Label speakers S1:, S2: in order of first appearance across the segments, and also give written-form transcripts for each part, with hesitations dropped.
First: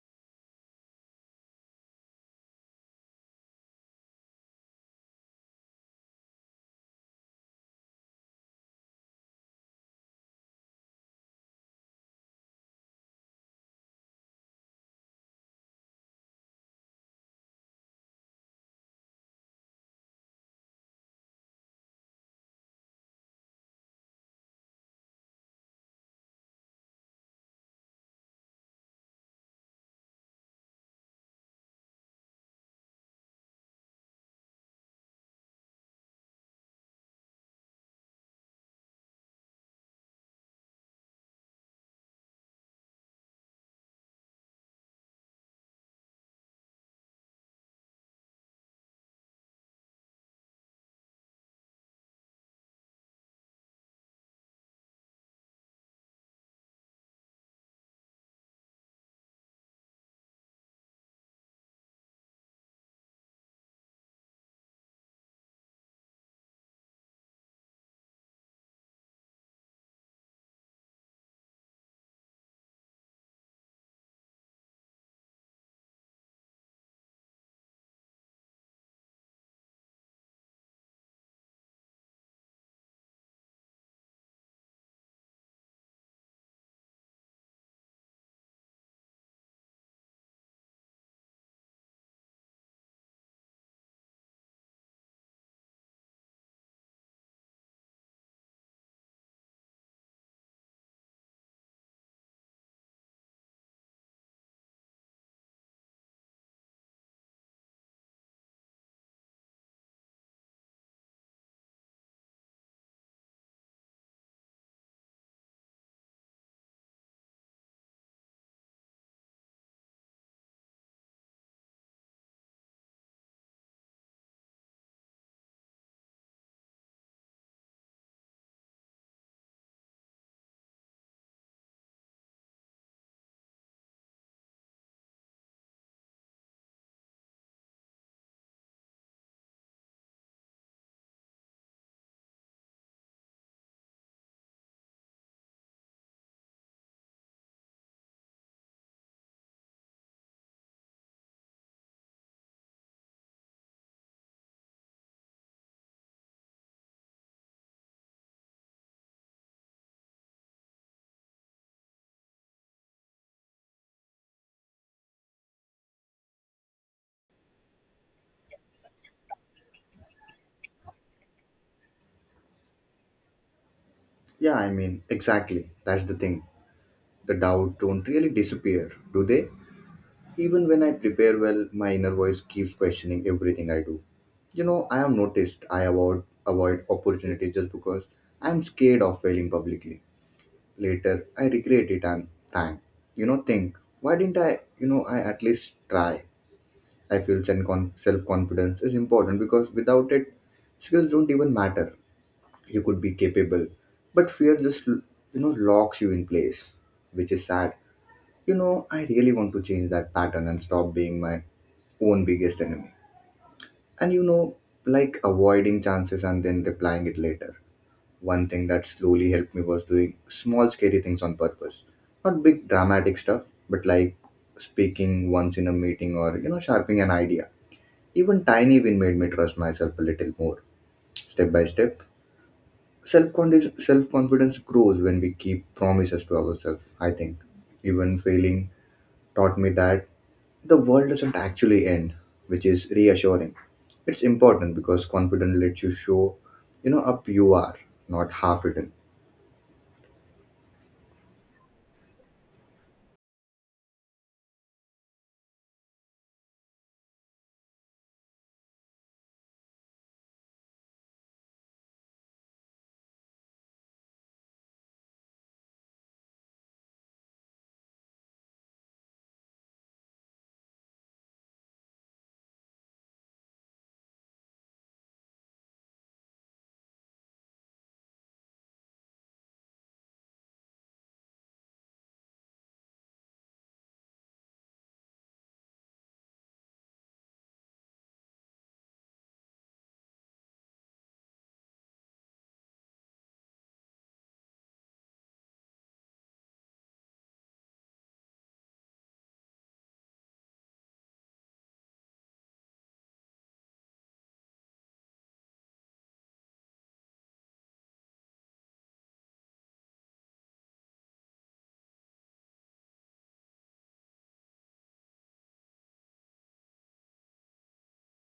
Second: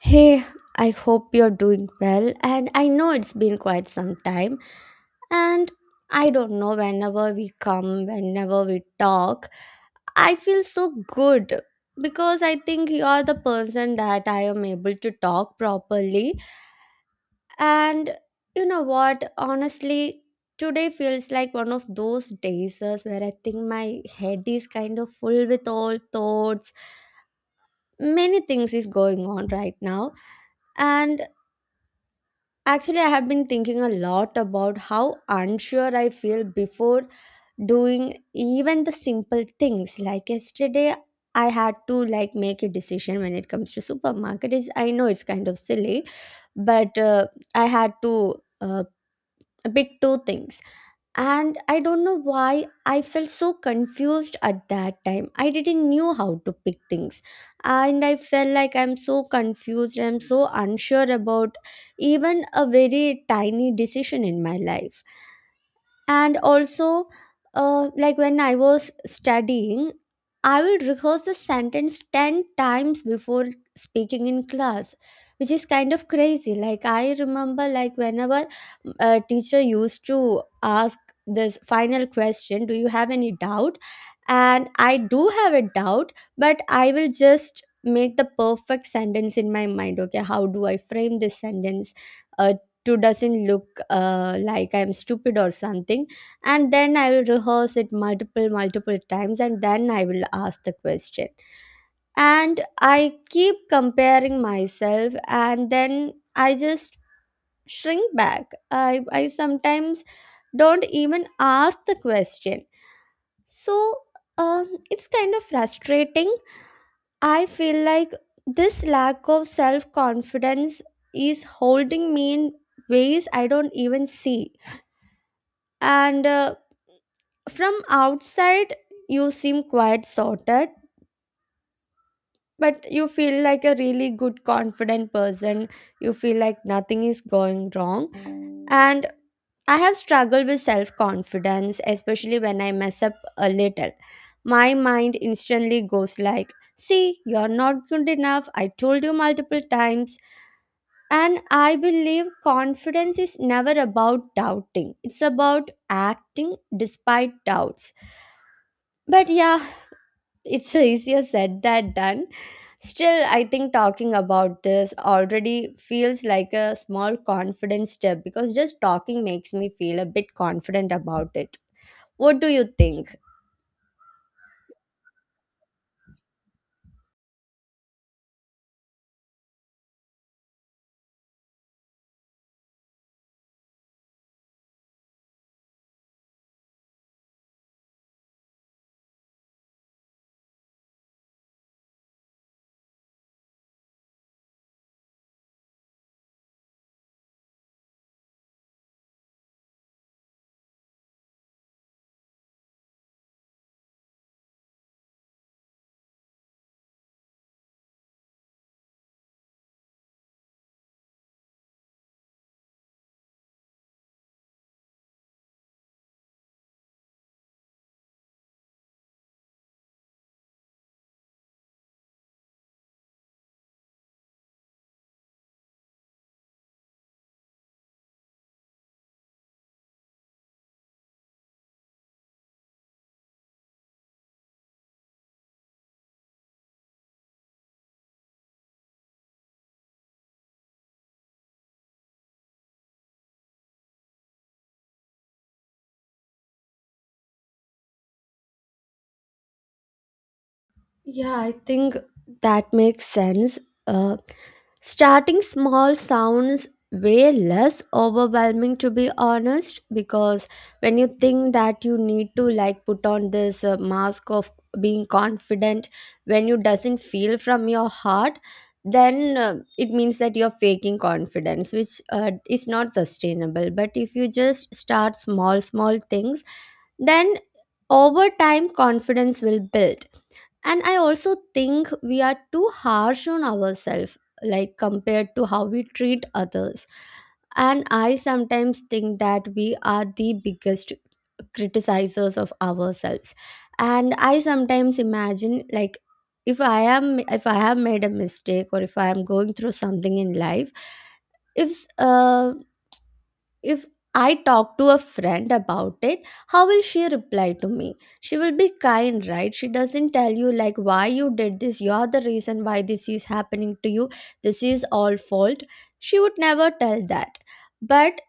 S1: Hey, I hope you're doing well, and I know it's been quite some time. And I don't know, whenever we come, whenever we talk, I feel so good because I think you're the person that I am able to talk properly. And you know what? Honestly, today feels like one of those days where I think my head is kind of full with all thoughts. Many things is going on right now. And actually, I have been thinking a lot about how unsure I feel before doing even the simple things. Like yesterday, I had to like make a decision when it comes to supermarket. It's, I know it's kind of silly, but I had to pick two things. And I don't know why I felt so confused at that time. I didn't knew how to pick things, and I felt like I'm so confused, I'm so unsure about even a very tiny decision in my life. And also, like when I was studying, I will rehearse a sentence 10 times before speaking in class, which is kind of crazy. Like I remember, like whenever a teacher used to ask this final question, "Do you have any doubt?" And I do have a doubt, but I will just make the perfect sentence in my mind. Okay, how do I frame this sentence, uh, to doesn't look like I'm stupid or something? And then I will rehearse it multiple times and then I will ask the question. And I keep comparing myself and then I just shrink back. I sometimes don't even ask the question. So it's kind of frustrating. I feel like this lack of self confidence is holding me in ways I don't even see. And from outside, you seem quite sorted, but you feel like a really good confident person. You feel like nothing is going wrong. And I have struggled with self confidence, especially when I mess up a little. My mind instantly goes like, "See, you're not good enough. I told you multiple times." And I believe confidence is never about doubting, it's about acting despite doubts. But yeah, it's easier said than done. Still, I think talking about this already feels like a small confidence step because just talking makes me feel a bit confident about it. What do you think?
S2: Yeah, I mean, exactly. That's the thing. The doubt don't really disappear, do they? Even when I prepare well, my inner voice keeps questioning everything I do. You know, I have noticed I avoid opportunities just because I'm scared of failing publicly. Later, I regret it and thank. Think why didn't I? I at least try. I feel self confidence is important because without it, skills don't even matter. You could be capable, but fear just, you know, locks you in place, which is sad. You know, I really want to change that pattern and stop being my own biggest enemy. And, you know, like avoiding chances and then replying it later. One thing that slowly helped me was doing small scary things on purpose, not big dramatic stuff, but like speaking once in a meeting or, you know, sharpening an idea. Even tiny win made me trust myself a little more, step by step. Self-confidence grows when we keep promises to ourselves, I think. Even failing taught me that the world doesn't actually end, which is reassuring. It's important because confidence lets you show, you know, up you are, not half written.
S1: Yeah, I think that makes sense. Uh, Starting small sounds way less overwhelming, to be honest, because when you think that you need to like put on this mask of being confident when you doesn't feel from your heart, then it means that you're faking confidence, which is not sustainable. But if you just start small, small things, then over time confidence will build. And I also think we are too harsh on ourselves, like compared to how we treat others. And I sometimes think that we are the biggest criticizers of ourselves. And I sometimes imagine, like, if I have made a mistake or if I am going through something in life, if uh, if I talk to a friend about it, how will she reply to me? She will be kind, right? She doesn't tell you like, "Why you did this, you're the reason why this is happening to you, this is all fault." She would never tell that. But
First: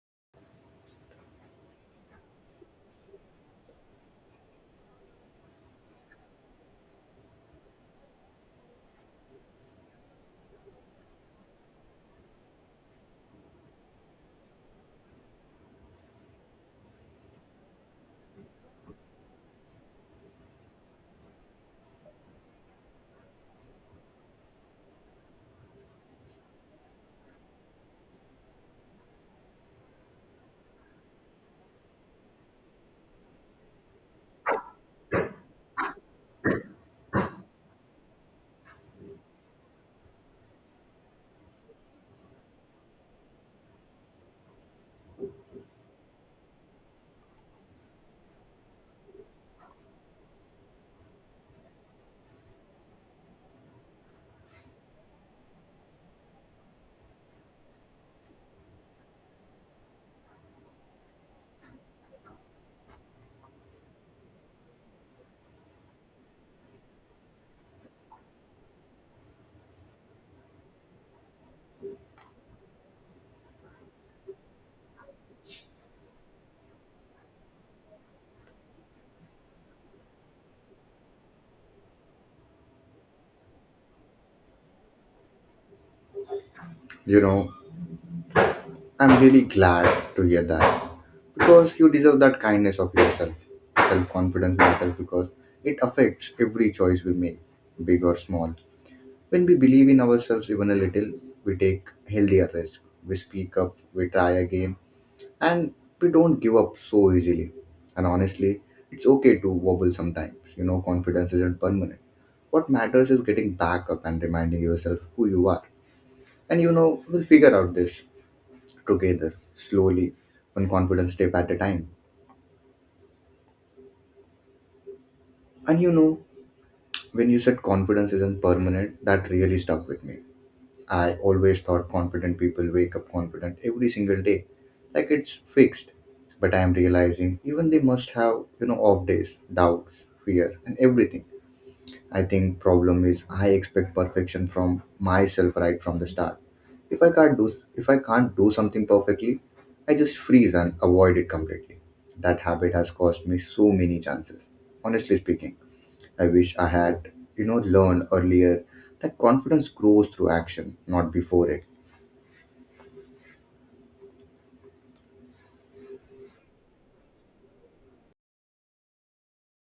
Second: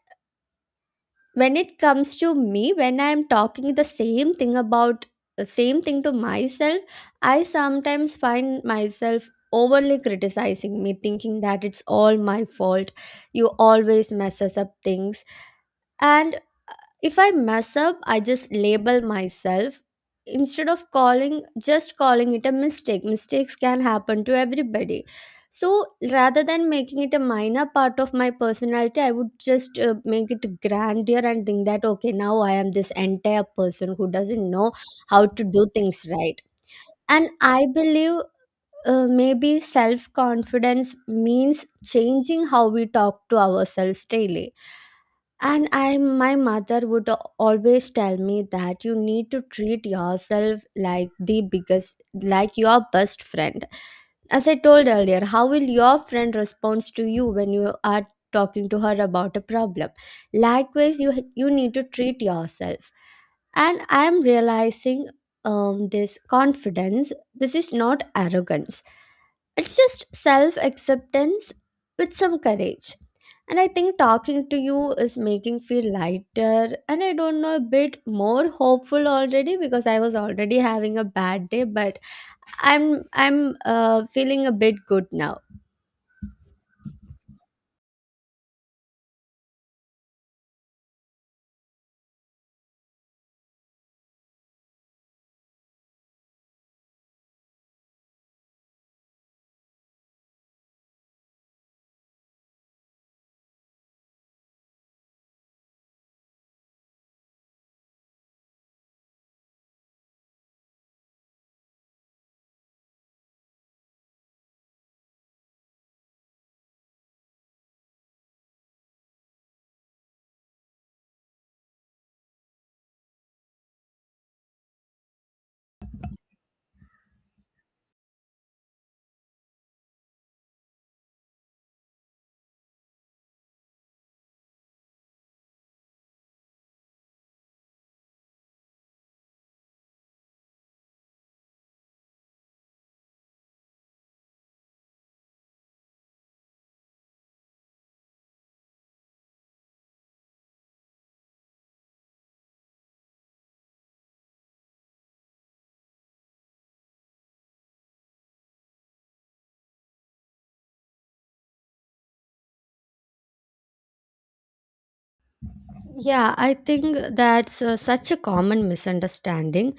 S1: when it comes to me, when I am talking the same thing to myself, I sometimes find myself overly criticizing me, thinking that it's all my fault. You always messes up things. And if I mess up, I just label myself instead of calling just calling it a mistake. Mistakes can happen to everybody. So rather than making it a minor part of my personality, I would just make it grander and think that, okay, now I am this entire person who doesn't know how to do things right. And I believe maybe self confidence means changing how we talk to ourselves daily. And I, my mother would always tell me that you need to treat yourself like the biggest, like your best friend. As I told earlier, how will your friend respond to you when you are talking to her about a problem? Likewise, you need to treat yourself. And I am realizing, this confidence. This is not arrogance, it's just self acceptance with some courage. And I think talking to you is making feel lighter and I don't know, a bit more hopeful already because I was already having a bad day, but I'm feeling a bit good now.
S2: You know, I'm really glad to hear that, because you deserve that kindness of yourself. Self-confidence matters because it affects every choice we make, big or small. When we believe in ourselves even a little, we take healthier risks. We speak up, we try again, and we don't give up so easily. And honestly, it's okay to wobble sometimes. You know, confidence isn't permanent. What matters is getting back up and reminding yourself who you are. And you know, we'll figure out this together, slowly, one confidence step at a time. And you know, when you said confidence isn't permanent, that really stuck with me. I always thought confident people wake up confident every single day, like it's fixed. But I am realizing even they must have, you know, off days, doubts, fear, and everything. I think problem is I expect perfection from myself right from the start. If I can't do something perfectly, I just freeze and avoid it completely. That habit has cost me so many chances. Honestly speaking. I wish I had, you know, learned earlier that confidence grows through action, not before it.
S1: Yeah, I think that's such a common misunderstanding.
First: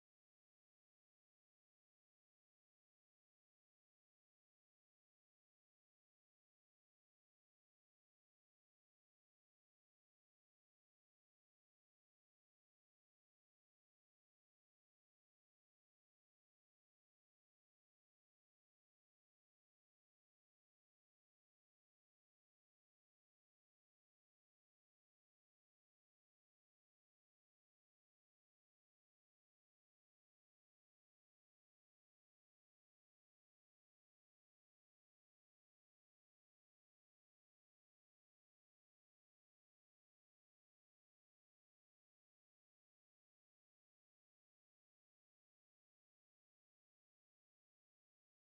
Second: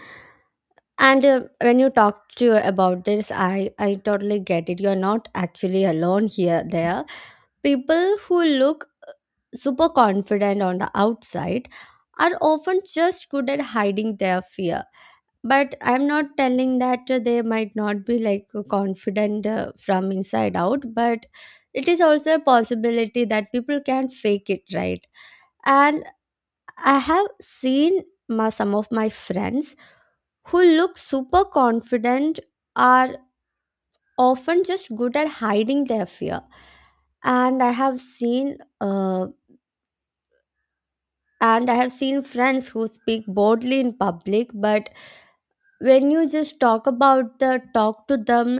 S1: And when you talk to about this, I totally get it. You're not actually alone here. There, people who look super confident on the outside are often just good at hiding their fear. But I'm not telling that they might not be like confident from inside out. But it is also a possibility that people can fake it, right? And I have seen my, some of my friends who look super confident are. Often just good at hiding their fear. And I have seen friends who speak boldly in public, but when you just talk to them,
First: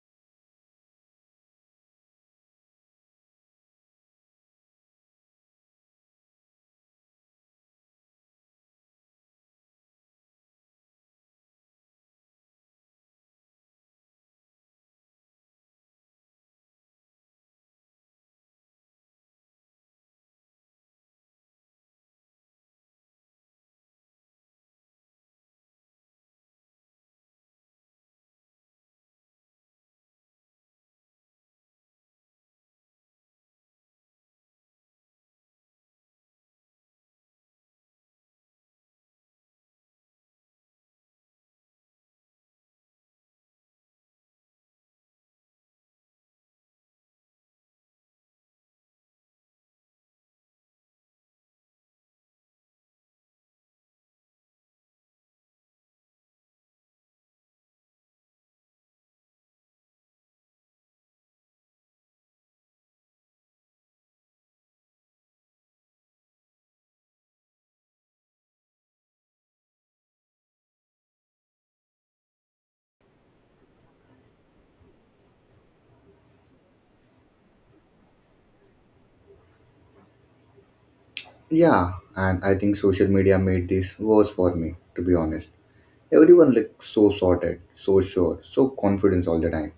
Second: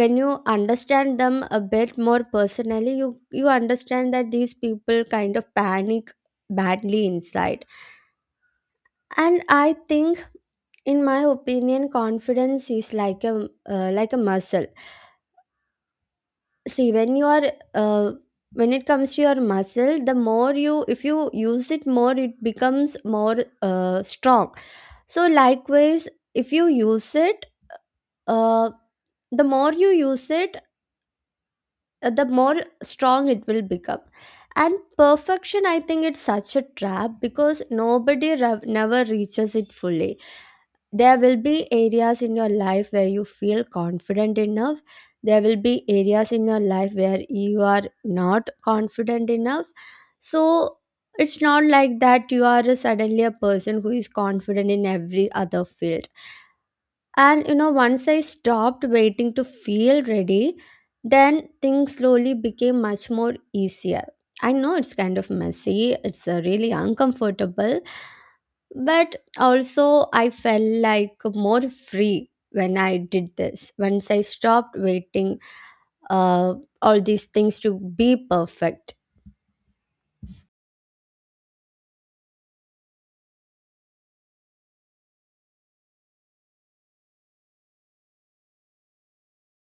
S1: when you understand them a bit more personally, you understand that these people kind of panic badly inside. And I think, in my opinion, confidence is like a muscle. See, when you are when it comes to your muscle, the more you if you use it more, it becomes more strong. So likewise, if you use it uh, the more you use it, the more strong it will become. And perfection, I think it's such a trap because nobody never reaches it fully. There will be areas in your life where you feel confident enough. There will be areas in your life where you are not confident enough. So it's not like that you are suddenly a person who is confident in every other field. And you know, once I stopped waiting to feel ready, then things slowly became much more easier. I know it's kind of messy, it's really uncomfortable. But also I felt like more free when I did this, once I stopped waiting, uh, all these things to be perfect.
S2: Yeah, and I think social media made this worse for me, to be honest. Everyone looks so sorted, so sure, so confident all the time.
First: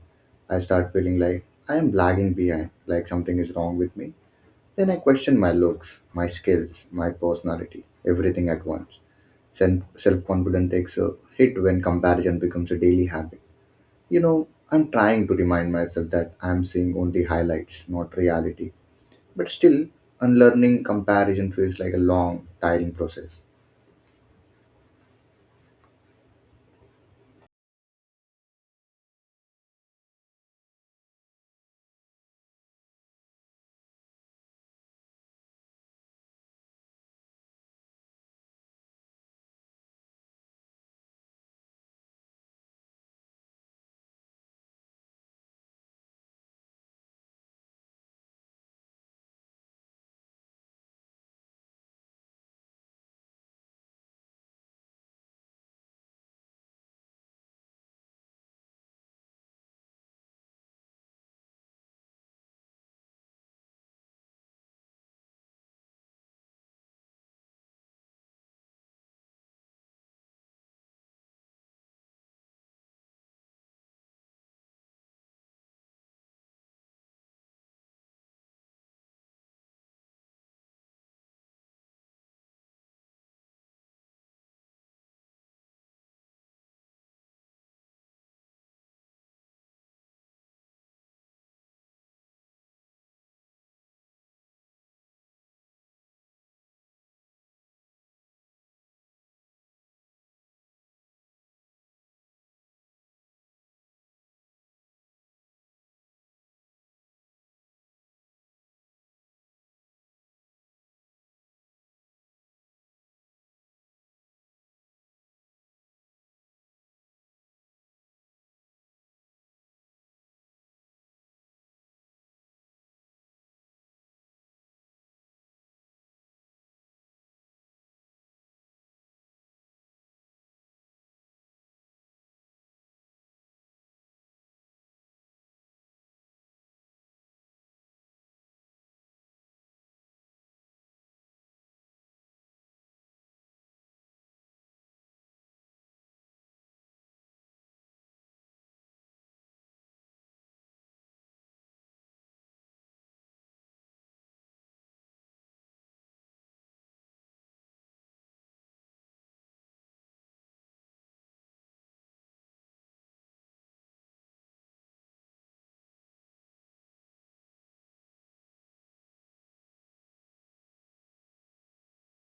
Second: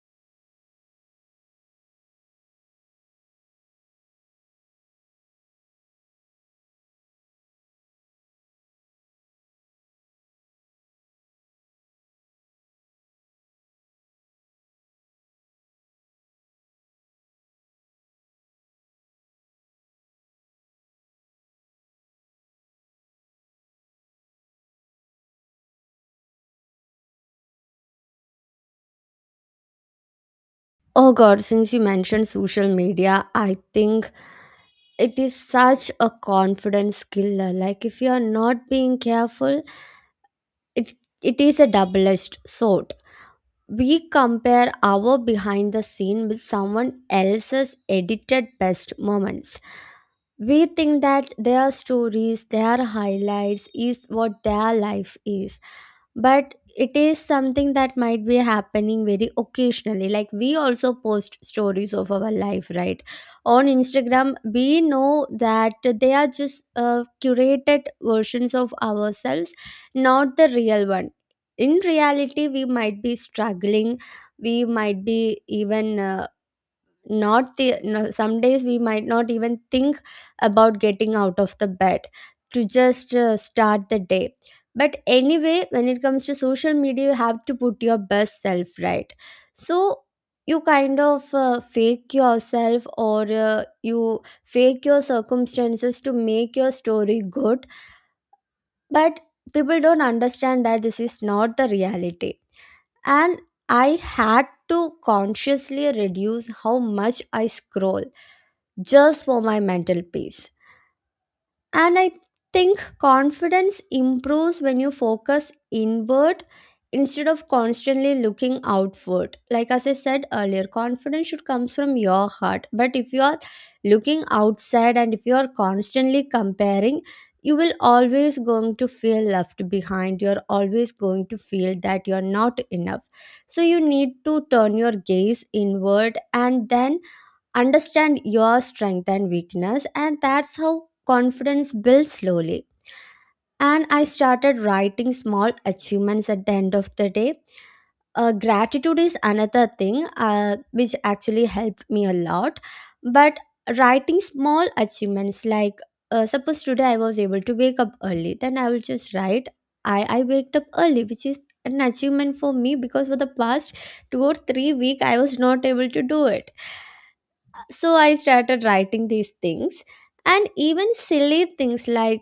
S2: I start feeling like I am lagging behind, like something is wrong with me. Then I question my looks, my skills, my personality, everything at once. Self confidence takes a hit when comparison becomes a daily habit. You know, I'm trying to remind myself that I'm seeing only highlights, not reality. But still, unlearning comparison feels like a long, tiring process.
S1: Oh god, since you mentioned social media, I think it is such a confidence killer. Like if you are not being careful, it it is a double edged sword. We compare our behind the scene with someone else's edited best moments. We think that their stories, their highlights is what their life is. But it is something that might be happening very occasionally. Like we also post stories of our life, right? On Instagram, we know that they are just curated versions of ourselves, not the real one. In reality, we might be struggling, we might be even not the no, some days we might not even think about getting out of the bed to just start the day. But anyway, when it comes to social media, you have to put your best self, right? So you kind of fake yourself or you fake your circumstances to make your story good. But people don't understand that this is not the reality. And I had to consciously reduce how much I scroll, just for my mental peace. And I think confidence improves when you focus inward instead of constantly looking outward. Like as I said earlier, confidence should comes from your heart. But if you are looking outside and if you are constantly comparing, you will always going to feel left behind. You're always going to feel that you're not enough. So you need to turn your gaze inward and then understand your strength and weakness, and that's how confidence builds slowly. And I started writing small achievements at the end of the day. Gratitude is another thing which actually helped me a lot. But writing small achievements like, suppose today I was able to wake up early, then I will just write, I waked up early, which is an achievement for me because for the past 2 or 3 week I was not able to do it. So I started writing these things. And even silly things like,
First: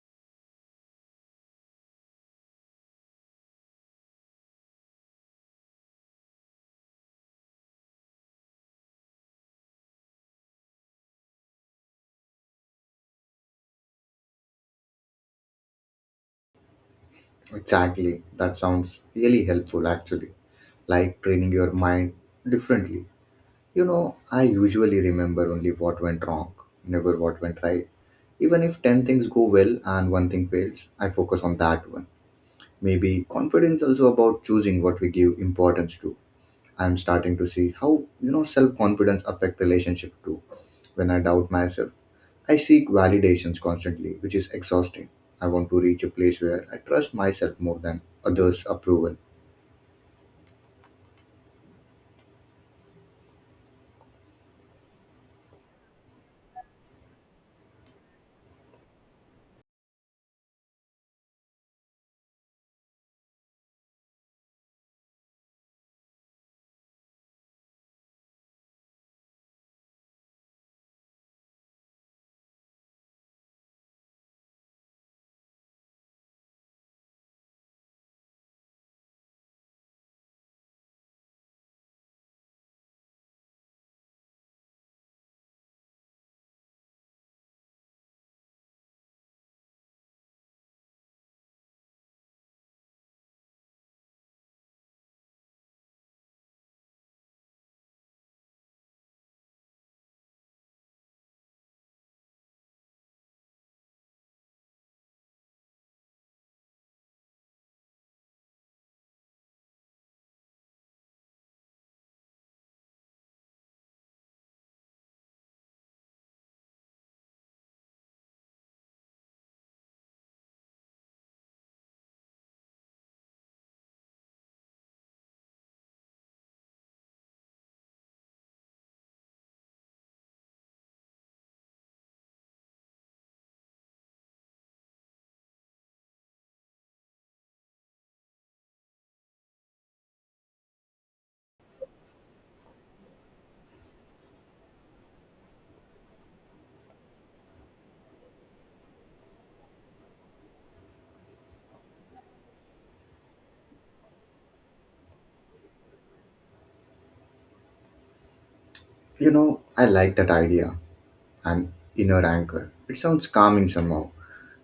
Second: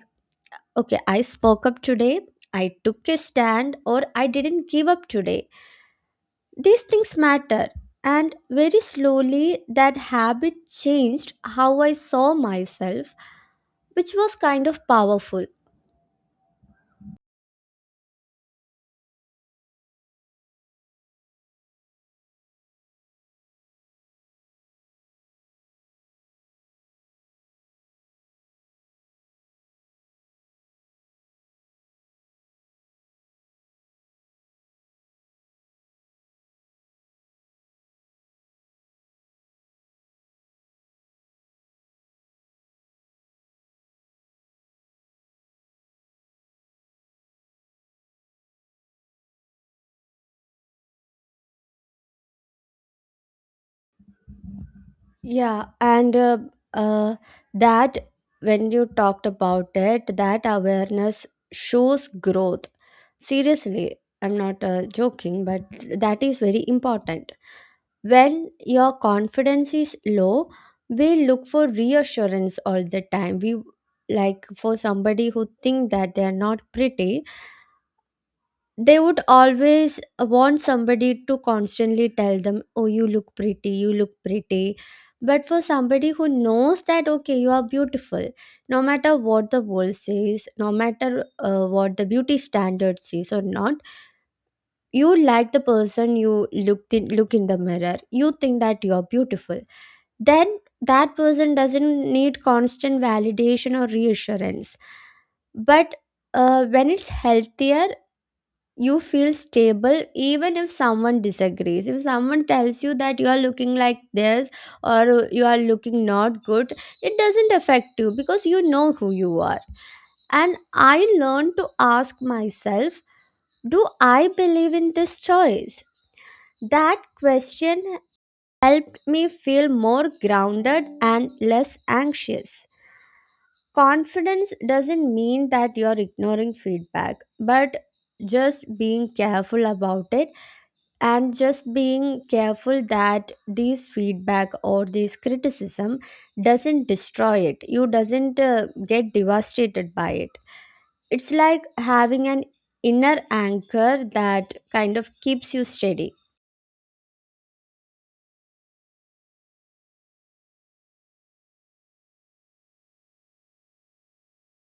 S1: okay, I spoke up today, I took a stand, or I didn't give up today. These things matter. And very slowly, that habit changed how I saw myself, which was kind of powerful.
S2: Exactly. That sounds really helpful, actually. Like training your mind differently. You know, I usually remember only what went wrong, never what went right. Even if 10 things go well and one thing fails, I focus on that one. Maybe confidence also about choosing what we give importance to. I'm starting to see how, you know, self-confidence affect relationship too. When I doubt myself, I seek validations constantly, which is exhausting. I want to reach a place where I trust myself more than others' approval.
S1: Yeah, and uh, that when you talked about it, that awareness shows growth. Seriously, I'm not joking, but that is very important. When your confidence is low, we look for reassurance all the time. We like for somebody who think that they are not pretty, they would always want somebody to constantly tell them, "Oh, you look pretty, you look pretty." But for somebody who knows that, okay, you are beautiful, no matter what the world says, no matter what the beauty standards is or not, you like the person you look in the mirror you think that you're beautiful. Then that person doesn't need constant validation or reassurance. But when it's healthier, you feel stable even if someone disagrees, if someone tells you that you are looking like this or you are looking not good, it doesn't affect you because you know who you are. And I learned to ask myself, do I believe in this choice? That question helped me feel more grounded and less anxious. Confidence doesn't mean that you're ignoring feedback, but just being careful about it, and just being careful that these feedback or this criticism doesn't destroy it, you doesn't get devastated by it. It's like having an inner anchor that kind of keeps you steady.
S2: You know, I like that idea, an inner anchor. It sounds calming somehow.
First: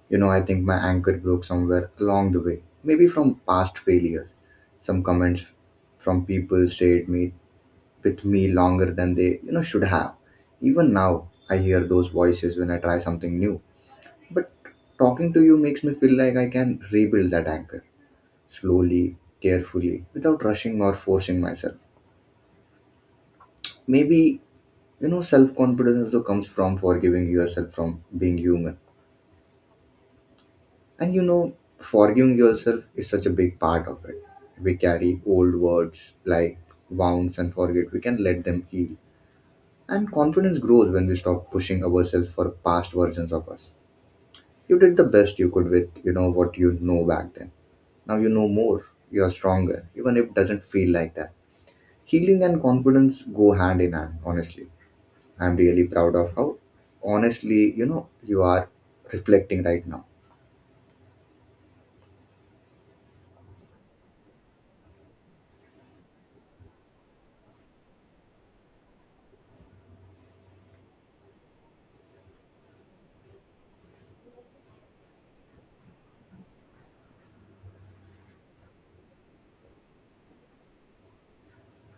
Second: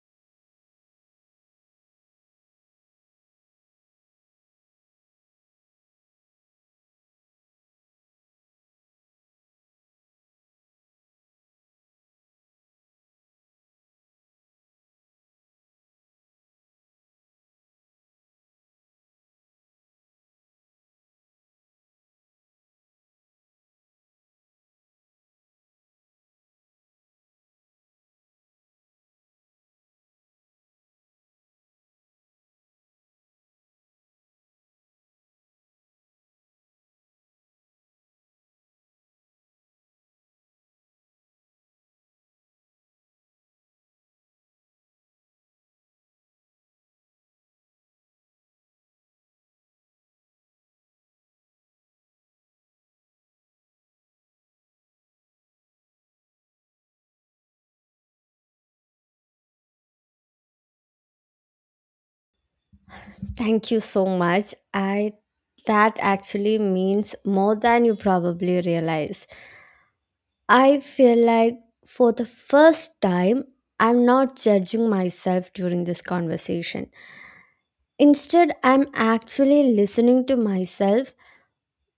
S2: You know, I think my anchor broke somewhere along the way, maybe from past failures. Some comments from people stayed me with me longer than they, you know, should have. Even now I hear those voices when I try something new. But talking to you makes me feel like I can rebuild that anchor, slowly, carefully, without rushing or forcing myself. Maybe, you know, self confidence also comes from forgiving yourself, from being human. And you know, forgiving yourself is such a big part of it. We carry old words like wounds and forget we can let them heal. And confidence grows when we stop pushing ourselves for past versions of us. You did the best you could with, you know, what you know back then. Now you know more. You are stronger, even if it doesn't feel like that. Healing and confidence go hand in hand, honestly. I'm really proud of how, honestly, you know, you are reflecting right now.
S1: Thank you so much. I, that actually means more than you probably realize. I feel like for the first time I'm not judging myself during this conversation. Instead, I'm actually listening to myself,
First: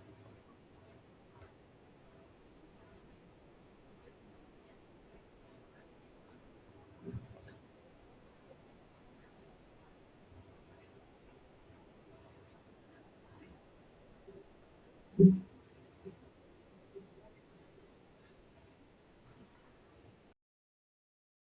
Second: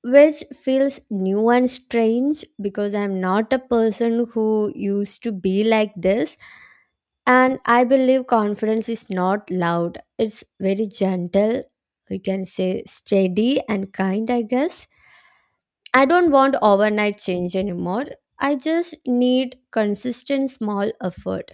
S1: which feels new and strange because I'm not a person who used to be like this. And I believe confidence is not loud, it's very gentle, you can say steady and kind, I guess. I don't want overnight change anymore. I just need consistent small effort.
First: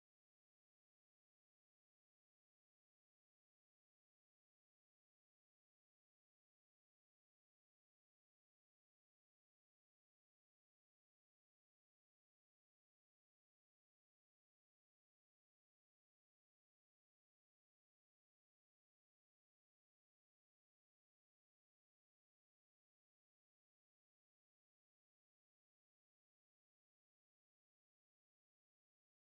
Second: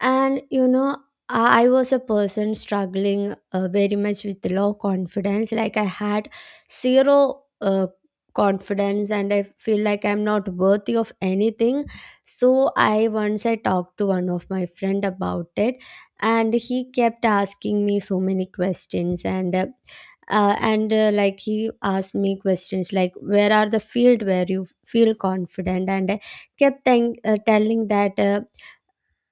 S1: And you know, I was a person struggling very much with low confidence. Like I had zero confidence and I feel like I'm not worthy of anything. So I once I talked to one of my friend about it, and he kept asking me so many questions, and like he asked me questions like, where are the field where you feel confident? And I kept telling that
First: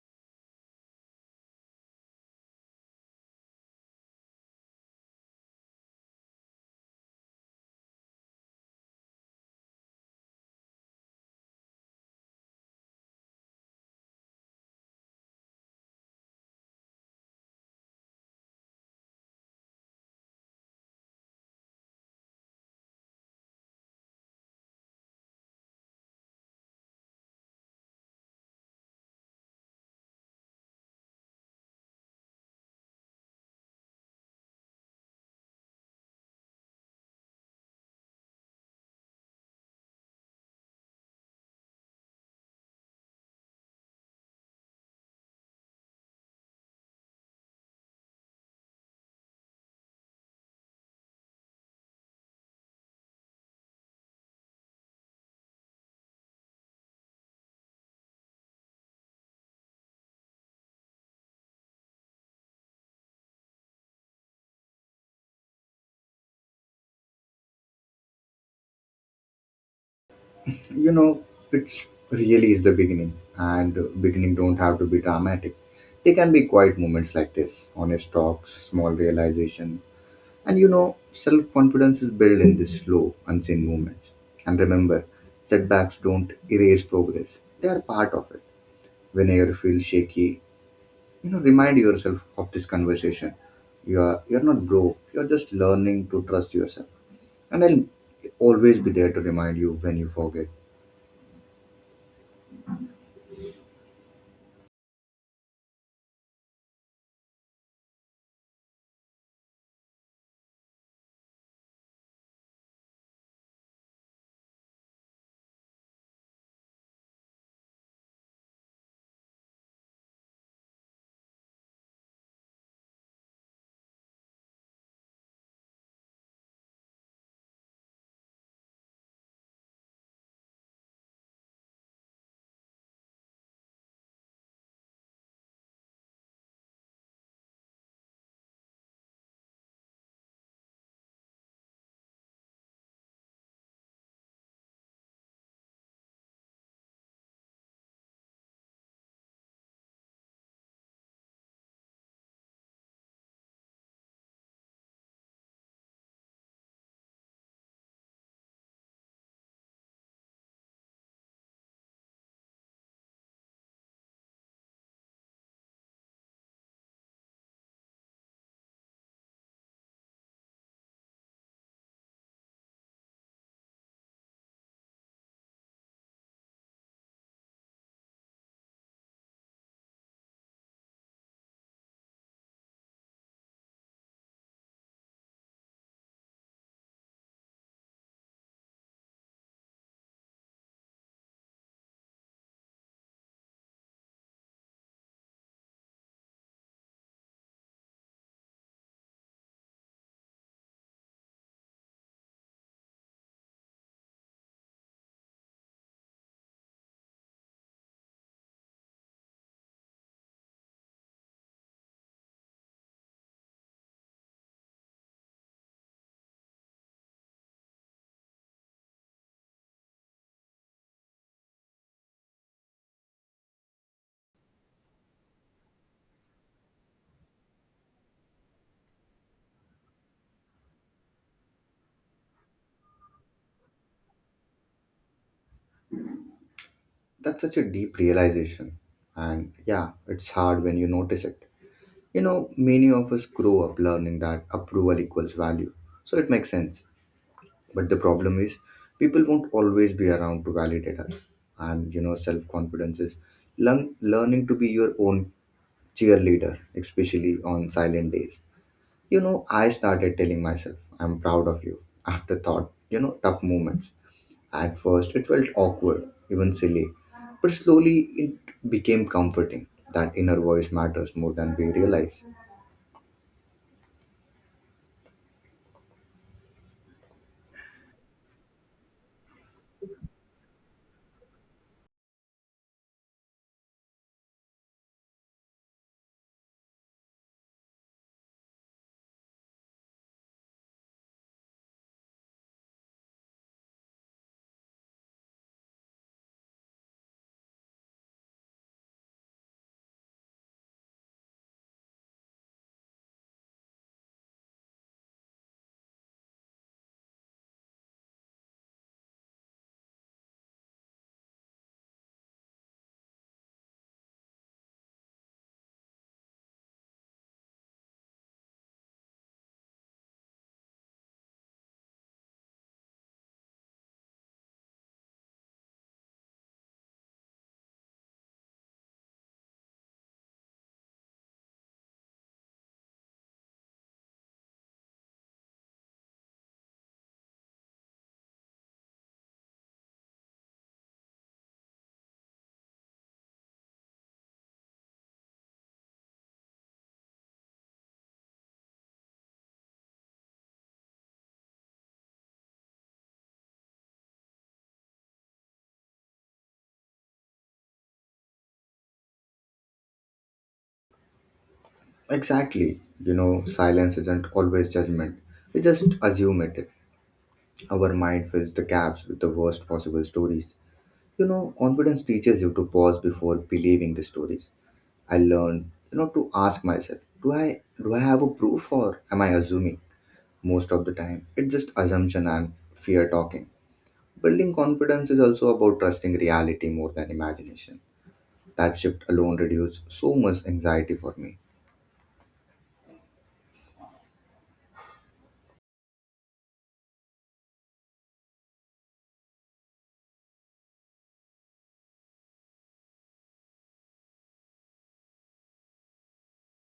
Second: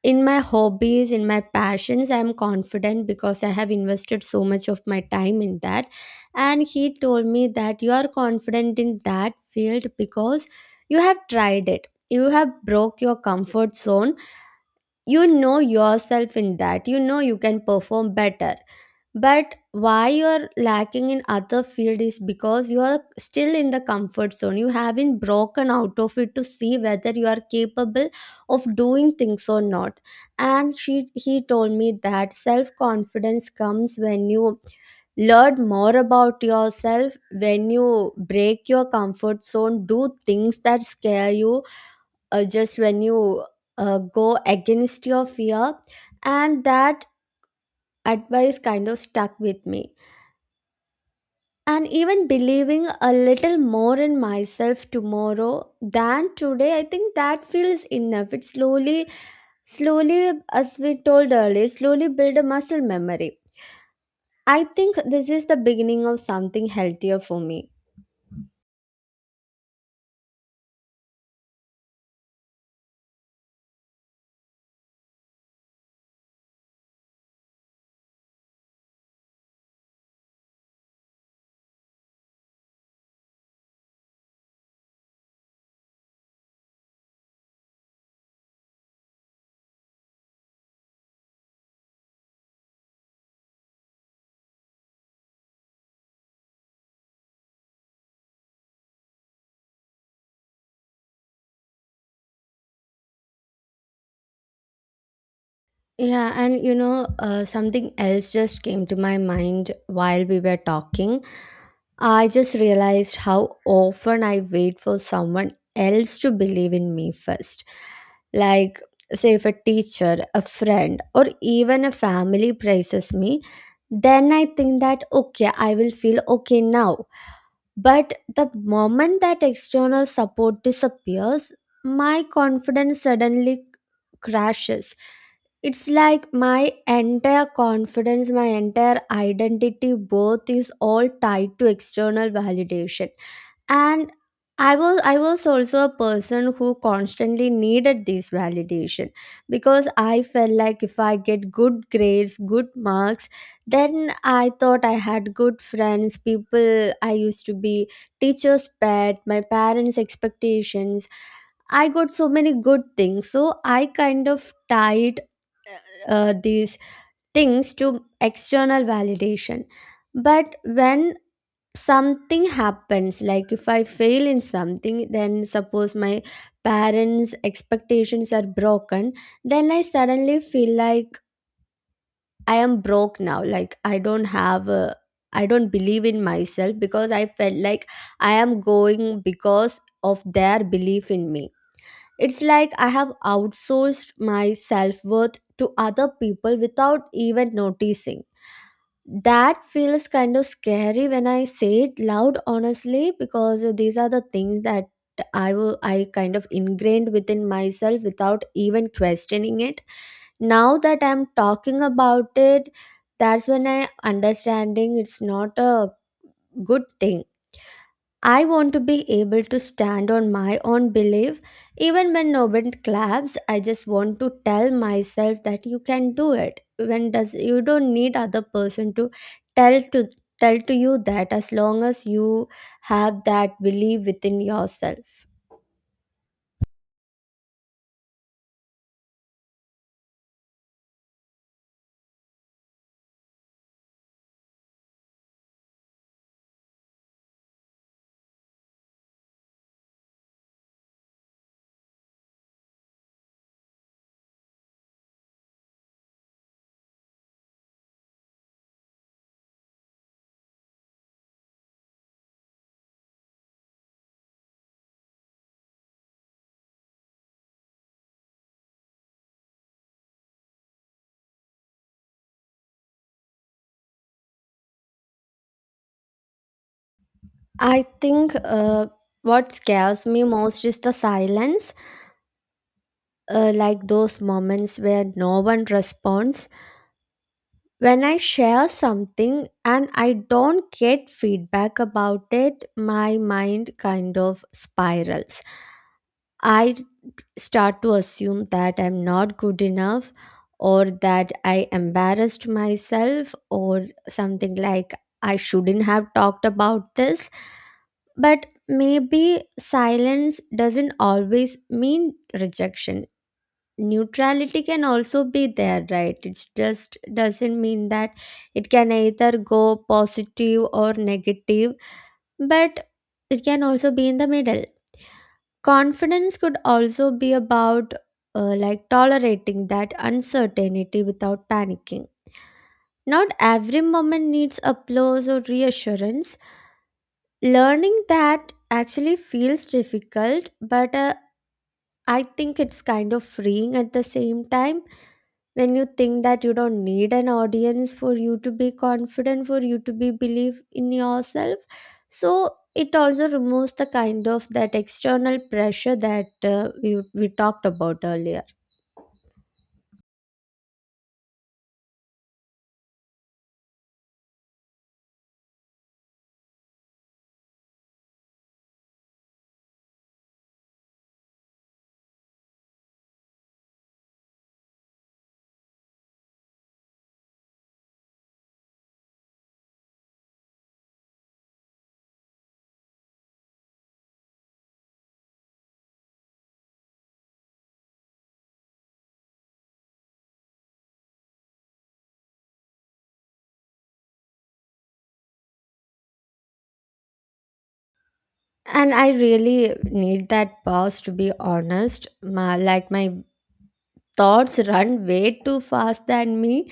S1: in my hobbies, in my passions, I'm confident because I have invested so much of my time in that. And he told me that you are confident in that field because you have tried it, you have broke your comfort zone, you know yourself in that, you know you can perform better. But why you're lacking in other field is because you are still in the comfort zone, you haven't broken out of it to see whether you are capable of doing things or not. And she he told me that self confidence comes when you learn more about yourself, when you break your comfort zone, do things that scare you, just when you go against your fear. And that advice kind of stuck with me. And even believing a little more in myself tomorrow than today, I think that feels enough. It slowly, slowly, as we told earlier, slowly build a muscle memory. I think this is the beginning of something healthier for me.
S2: You know, it's really is the beginning, and beginning don't have to be dramatic. They can be quiet moments like this, honest talks, small realization. And you know, self confidence is built in these slow, unseen movements. And remember, setbacks don't erase progress, they are part of it. Whenever you feel shaky, you know, remind yourself of this conversation. You're not broke, you're just learning to trust yourself. And I'll always be there to remind you when you forget.
S1: Yeah, and you know, something else just came to my mind while we were talking. I just realized how often I wait for someone else to believe in me first. Like, say, if a teacher, a friend, or even a family praises me, then I think that, okay, I will feel okay now. But the moment that external support disappears, my confidence suddenly crashes. It's like my entire confidence, my entire identity, both is all tied to external validation. And I was also a person who constantly needed this validation, because I felt like if I get good grades, good marks, then I thought I had good friends, people I used to be teachers pet, my parents expectations, I got so many good things. So I kind of tied these things to external validation. But when something happens, like if I fail in something, then suppose my parents expectations are broken, then I suddenly feel like I am broke now, like I don't have I don't believe in myself, because I felt like I am going because of their belief in me. It's like I have outsourced my self-worth to other people without even noticing. That feels kind of scary when I say it loud, honestly, because these are the things that I kind of ingrained within myself without even questioning it. Now that I'm talking about it, that's when I understanding it's not a good thing. I want to be able to stand on my own belief. Even when no one claps, I just want to tell myself that you can do it. When does you don't need other person to tell to tell to you that, as long as you have that belief within yourself.
S2: That's such a deep realization. And yeah, it's hard when you notice it. You know, many of us grow up learning that approval equals value. So it makes sense. But the problem is, people won't always be around to validate us. And you know, self confidence is learning to be your own cheerleader, especially on silent days. You know, I started telling myself, I'm proud of you after thought, you know, tough moments. At first, it felt awkward, even silly, but slowly it became comforting. That inner voice matters more than we realize.
S1: I think what scares me most is the silence, like those moments where no one responds. When I share something and I don't get feedback about it, my mind kind of spirals. I start to assume that I'm not good enough, or that I embarrassed myself, or something like I shouldn't have talked about this. But maybe silence doesn't always mean rejection. Neutrality can also be there, right? It just doesn't mean that it can either go positive or negative, but it can also be in the middle. Confidence could also be about like tolerating that uncertainty without panicking. Not every moment needs applause or reassurance. Learning that actually feels difficult, but I think it's kind of freeing at the same time, when you think that you don't need an audience for you to be confident, for you to be believe in yourself. So it also removes the kind of that external pressure that we talked about earlier.
S2: Exactly, you know, silence isn't always judgment. We just assume it. Our mind fills the gaps with the worst possible stories. You know, confidence teaches you to pause before believing the stories. I learned, you know, to ask myself, do I have a proof, or am I assuming? Most of the time, it's just assumption and fear talking. Building confidence is also about trusting reality more than imagination. That shift alone reduced so much anxiety for me.
S1: And I really need that pause, to be honest. My, like my thoughts run way too fast than me.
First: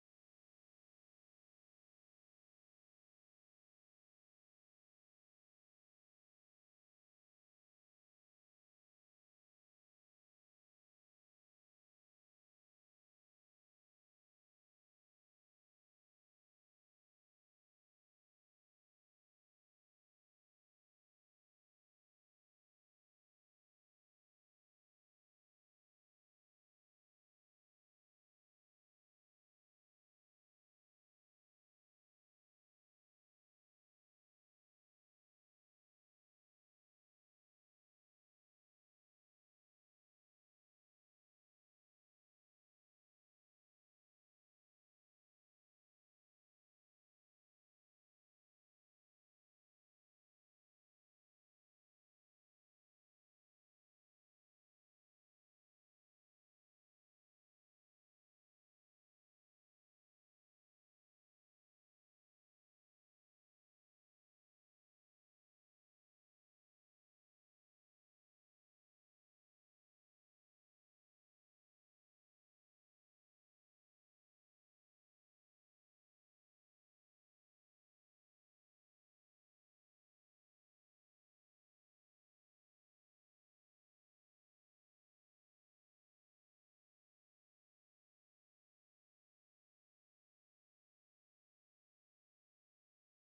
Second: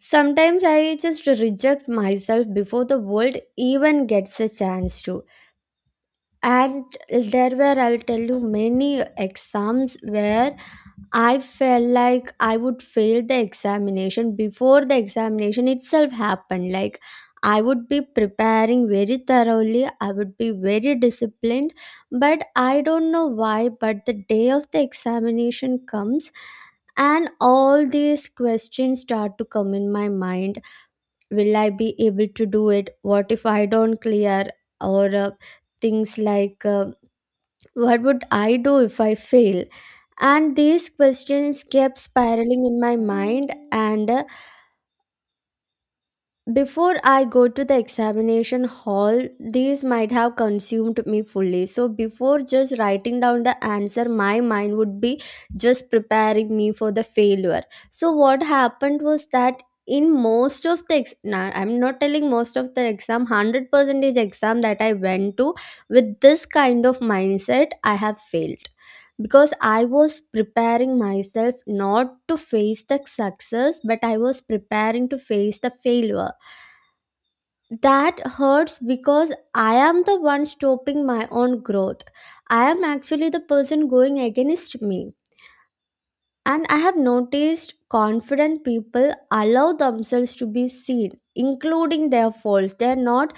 S1: Sometimes I just reject myself before the world even gets a chance to. And there were, I'll tell you, many exams where I felt like I would fail the examination before the examination itself happened. Like I would be preparing very thoroughly, I would be very disciplined, but I don't know why. But the day of the examination comes, and all these questions start to come in my mind. Will I be able to do it? What if I don't clear? Or things like what would I do if I fail? And these questions kept spiraling in my mind, and before I go to the examination hall, these might have consumed me fully. So, before just writing down the answer, my mind would be just preparing me for the failure. So, what happened was that in most of the I'm not telling most of the exam, 100 percentage exam that I went to with this kind of mindset I have failed, because I was preparing myself not to face the success, but I was preparing to face the failure. That hurts because I am the one stopping my own growth. I am actually the person going against me. And I have noticed confident people allow themselves to be seen, including their faults. They are not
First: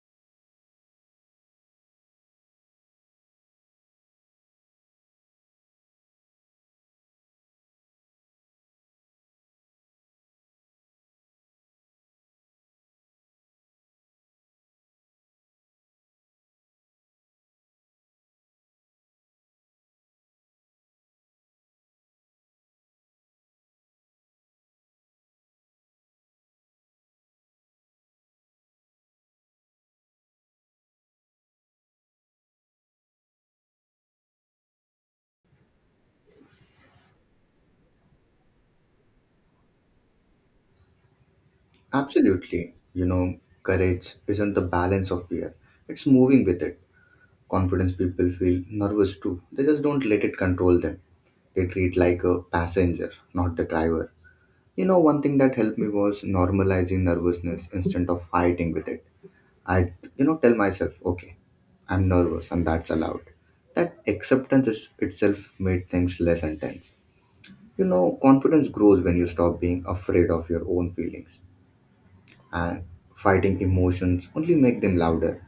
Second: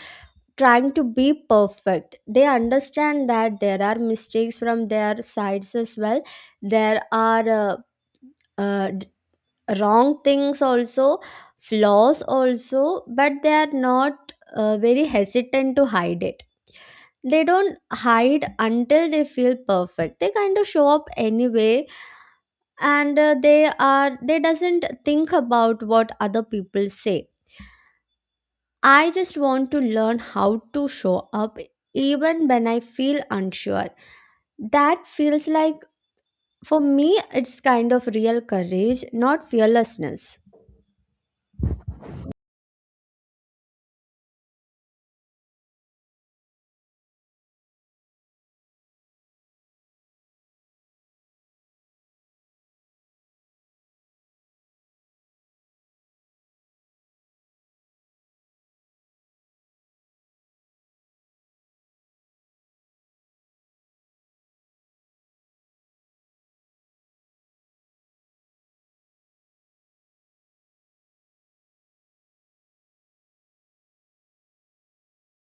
S1: trying to be perfect. They understand that there are mistakes from their sides as well. There are uh, wrong things also, flaws also, but they are not very hesitant to hide it. They don't hide until they feel perfect, they kind of show up anyway. And they are, they doesn't think about what other people say. I just want to learn how to show up even when I feel unsure. That feels like, for me, it's kind of real courage, not fearlessness.
S2: Absolutely, you know, courage isn't the balance of fear. It's moving with it. Confidence people feel nervous too. They just don't let it control them. They treat like a passenger, not the driver. You know, one thing that helped me was normalizing nervousness instead of fighting with it. I, you know, tell myself, okay, I'm nervous and that's allowed. That acceptance is itself made things less intense. You know, confidence grows when you stop being afraid of your own feelings, and fighting emotions only make them louder.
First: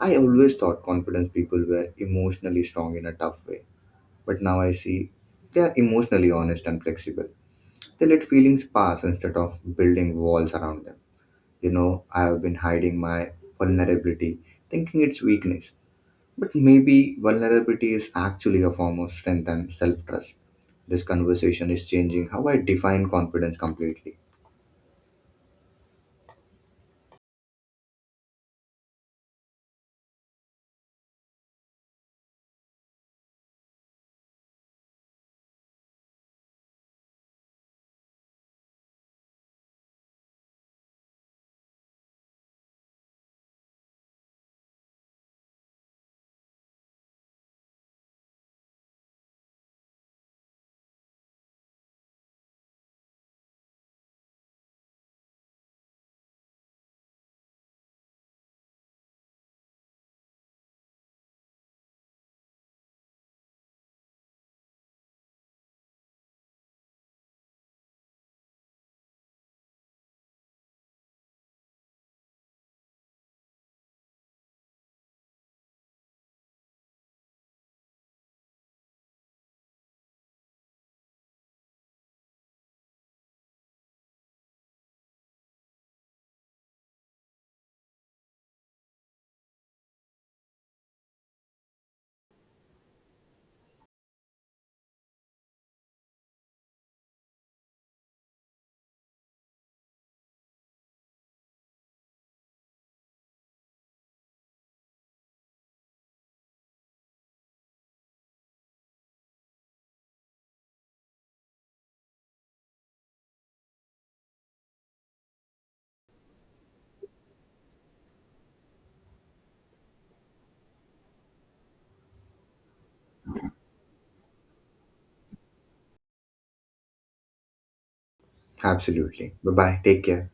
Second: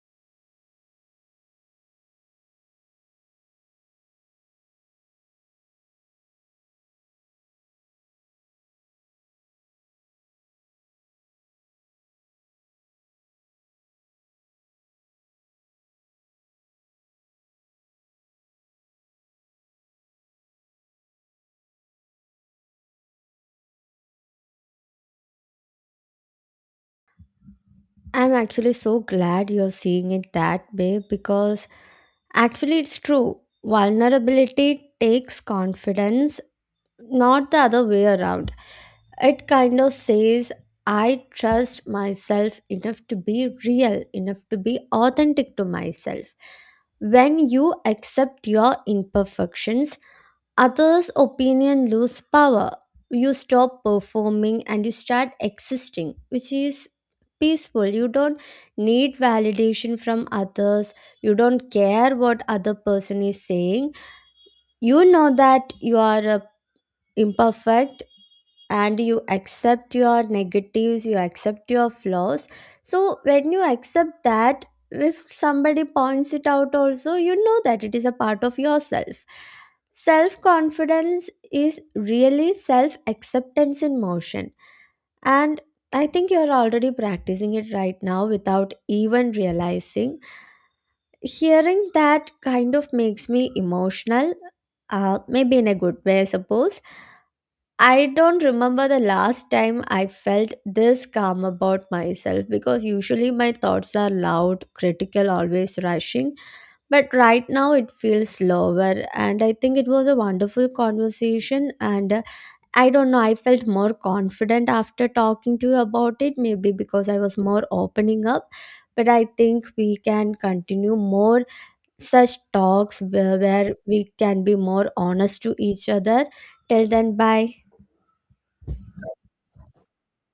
S2: I always thought confidence people were emotionally strong in a tough way. But now I see they are emotionally honest and flexible. They let feelings pass instead of building walls around them. You know, I have been hiding my vulnerability, thinking it's weakness. But maybe vulnerability is actually a form of strength and self trust. This conversation is changing how I define confidence completely.
S1: I'm actually so glad you're seeing it that way, because actually it's true. Vulnerability takes confidence, not the other way around. It kind of says, I trust myself enough to be real, enough to be authentic to myself. When you accept your imperfections, others' opinion lose power. You stop performing and you start existing, which is peaceful. You don't need validation from others. You don't care what other person is saying. You know that you are imperfect, and you accept your negatives, you accept your flaws. So when you accept that, if somebody points it out also, you know that it is a part of yourself. Self confidence is really self acceptance in motion. And I think you are already practicing it right now without even realizing. Hearing that kind of makes me emotional, maybe in a good way, I suppose. I don't remember the last time I felt this calm about myself, because usually my thoughts are loud, critical, always rushing. But right now it feels slower, and I think it was a wonderful conversation. And I don't know, I felt more confident after talking to you about it, maybe because I was more opening up. But I think we can continue more such talks where we can be more honest to each other. Till then, bye.
S2: Absolutely. Bye bye. Take care.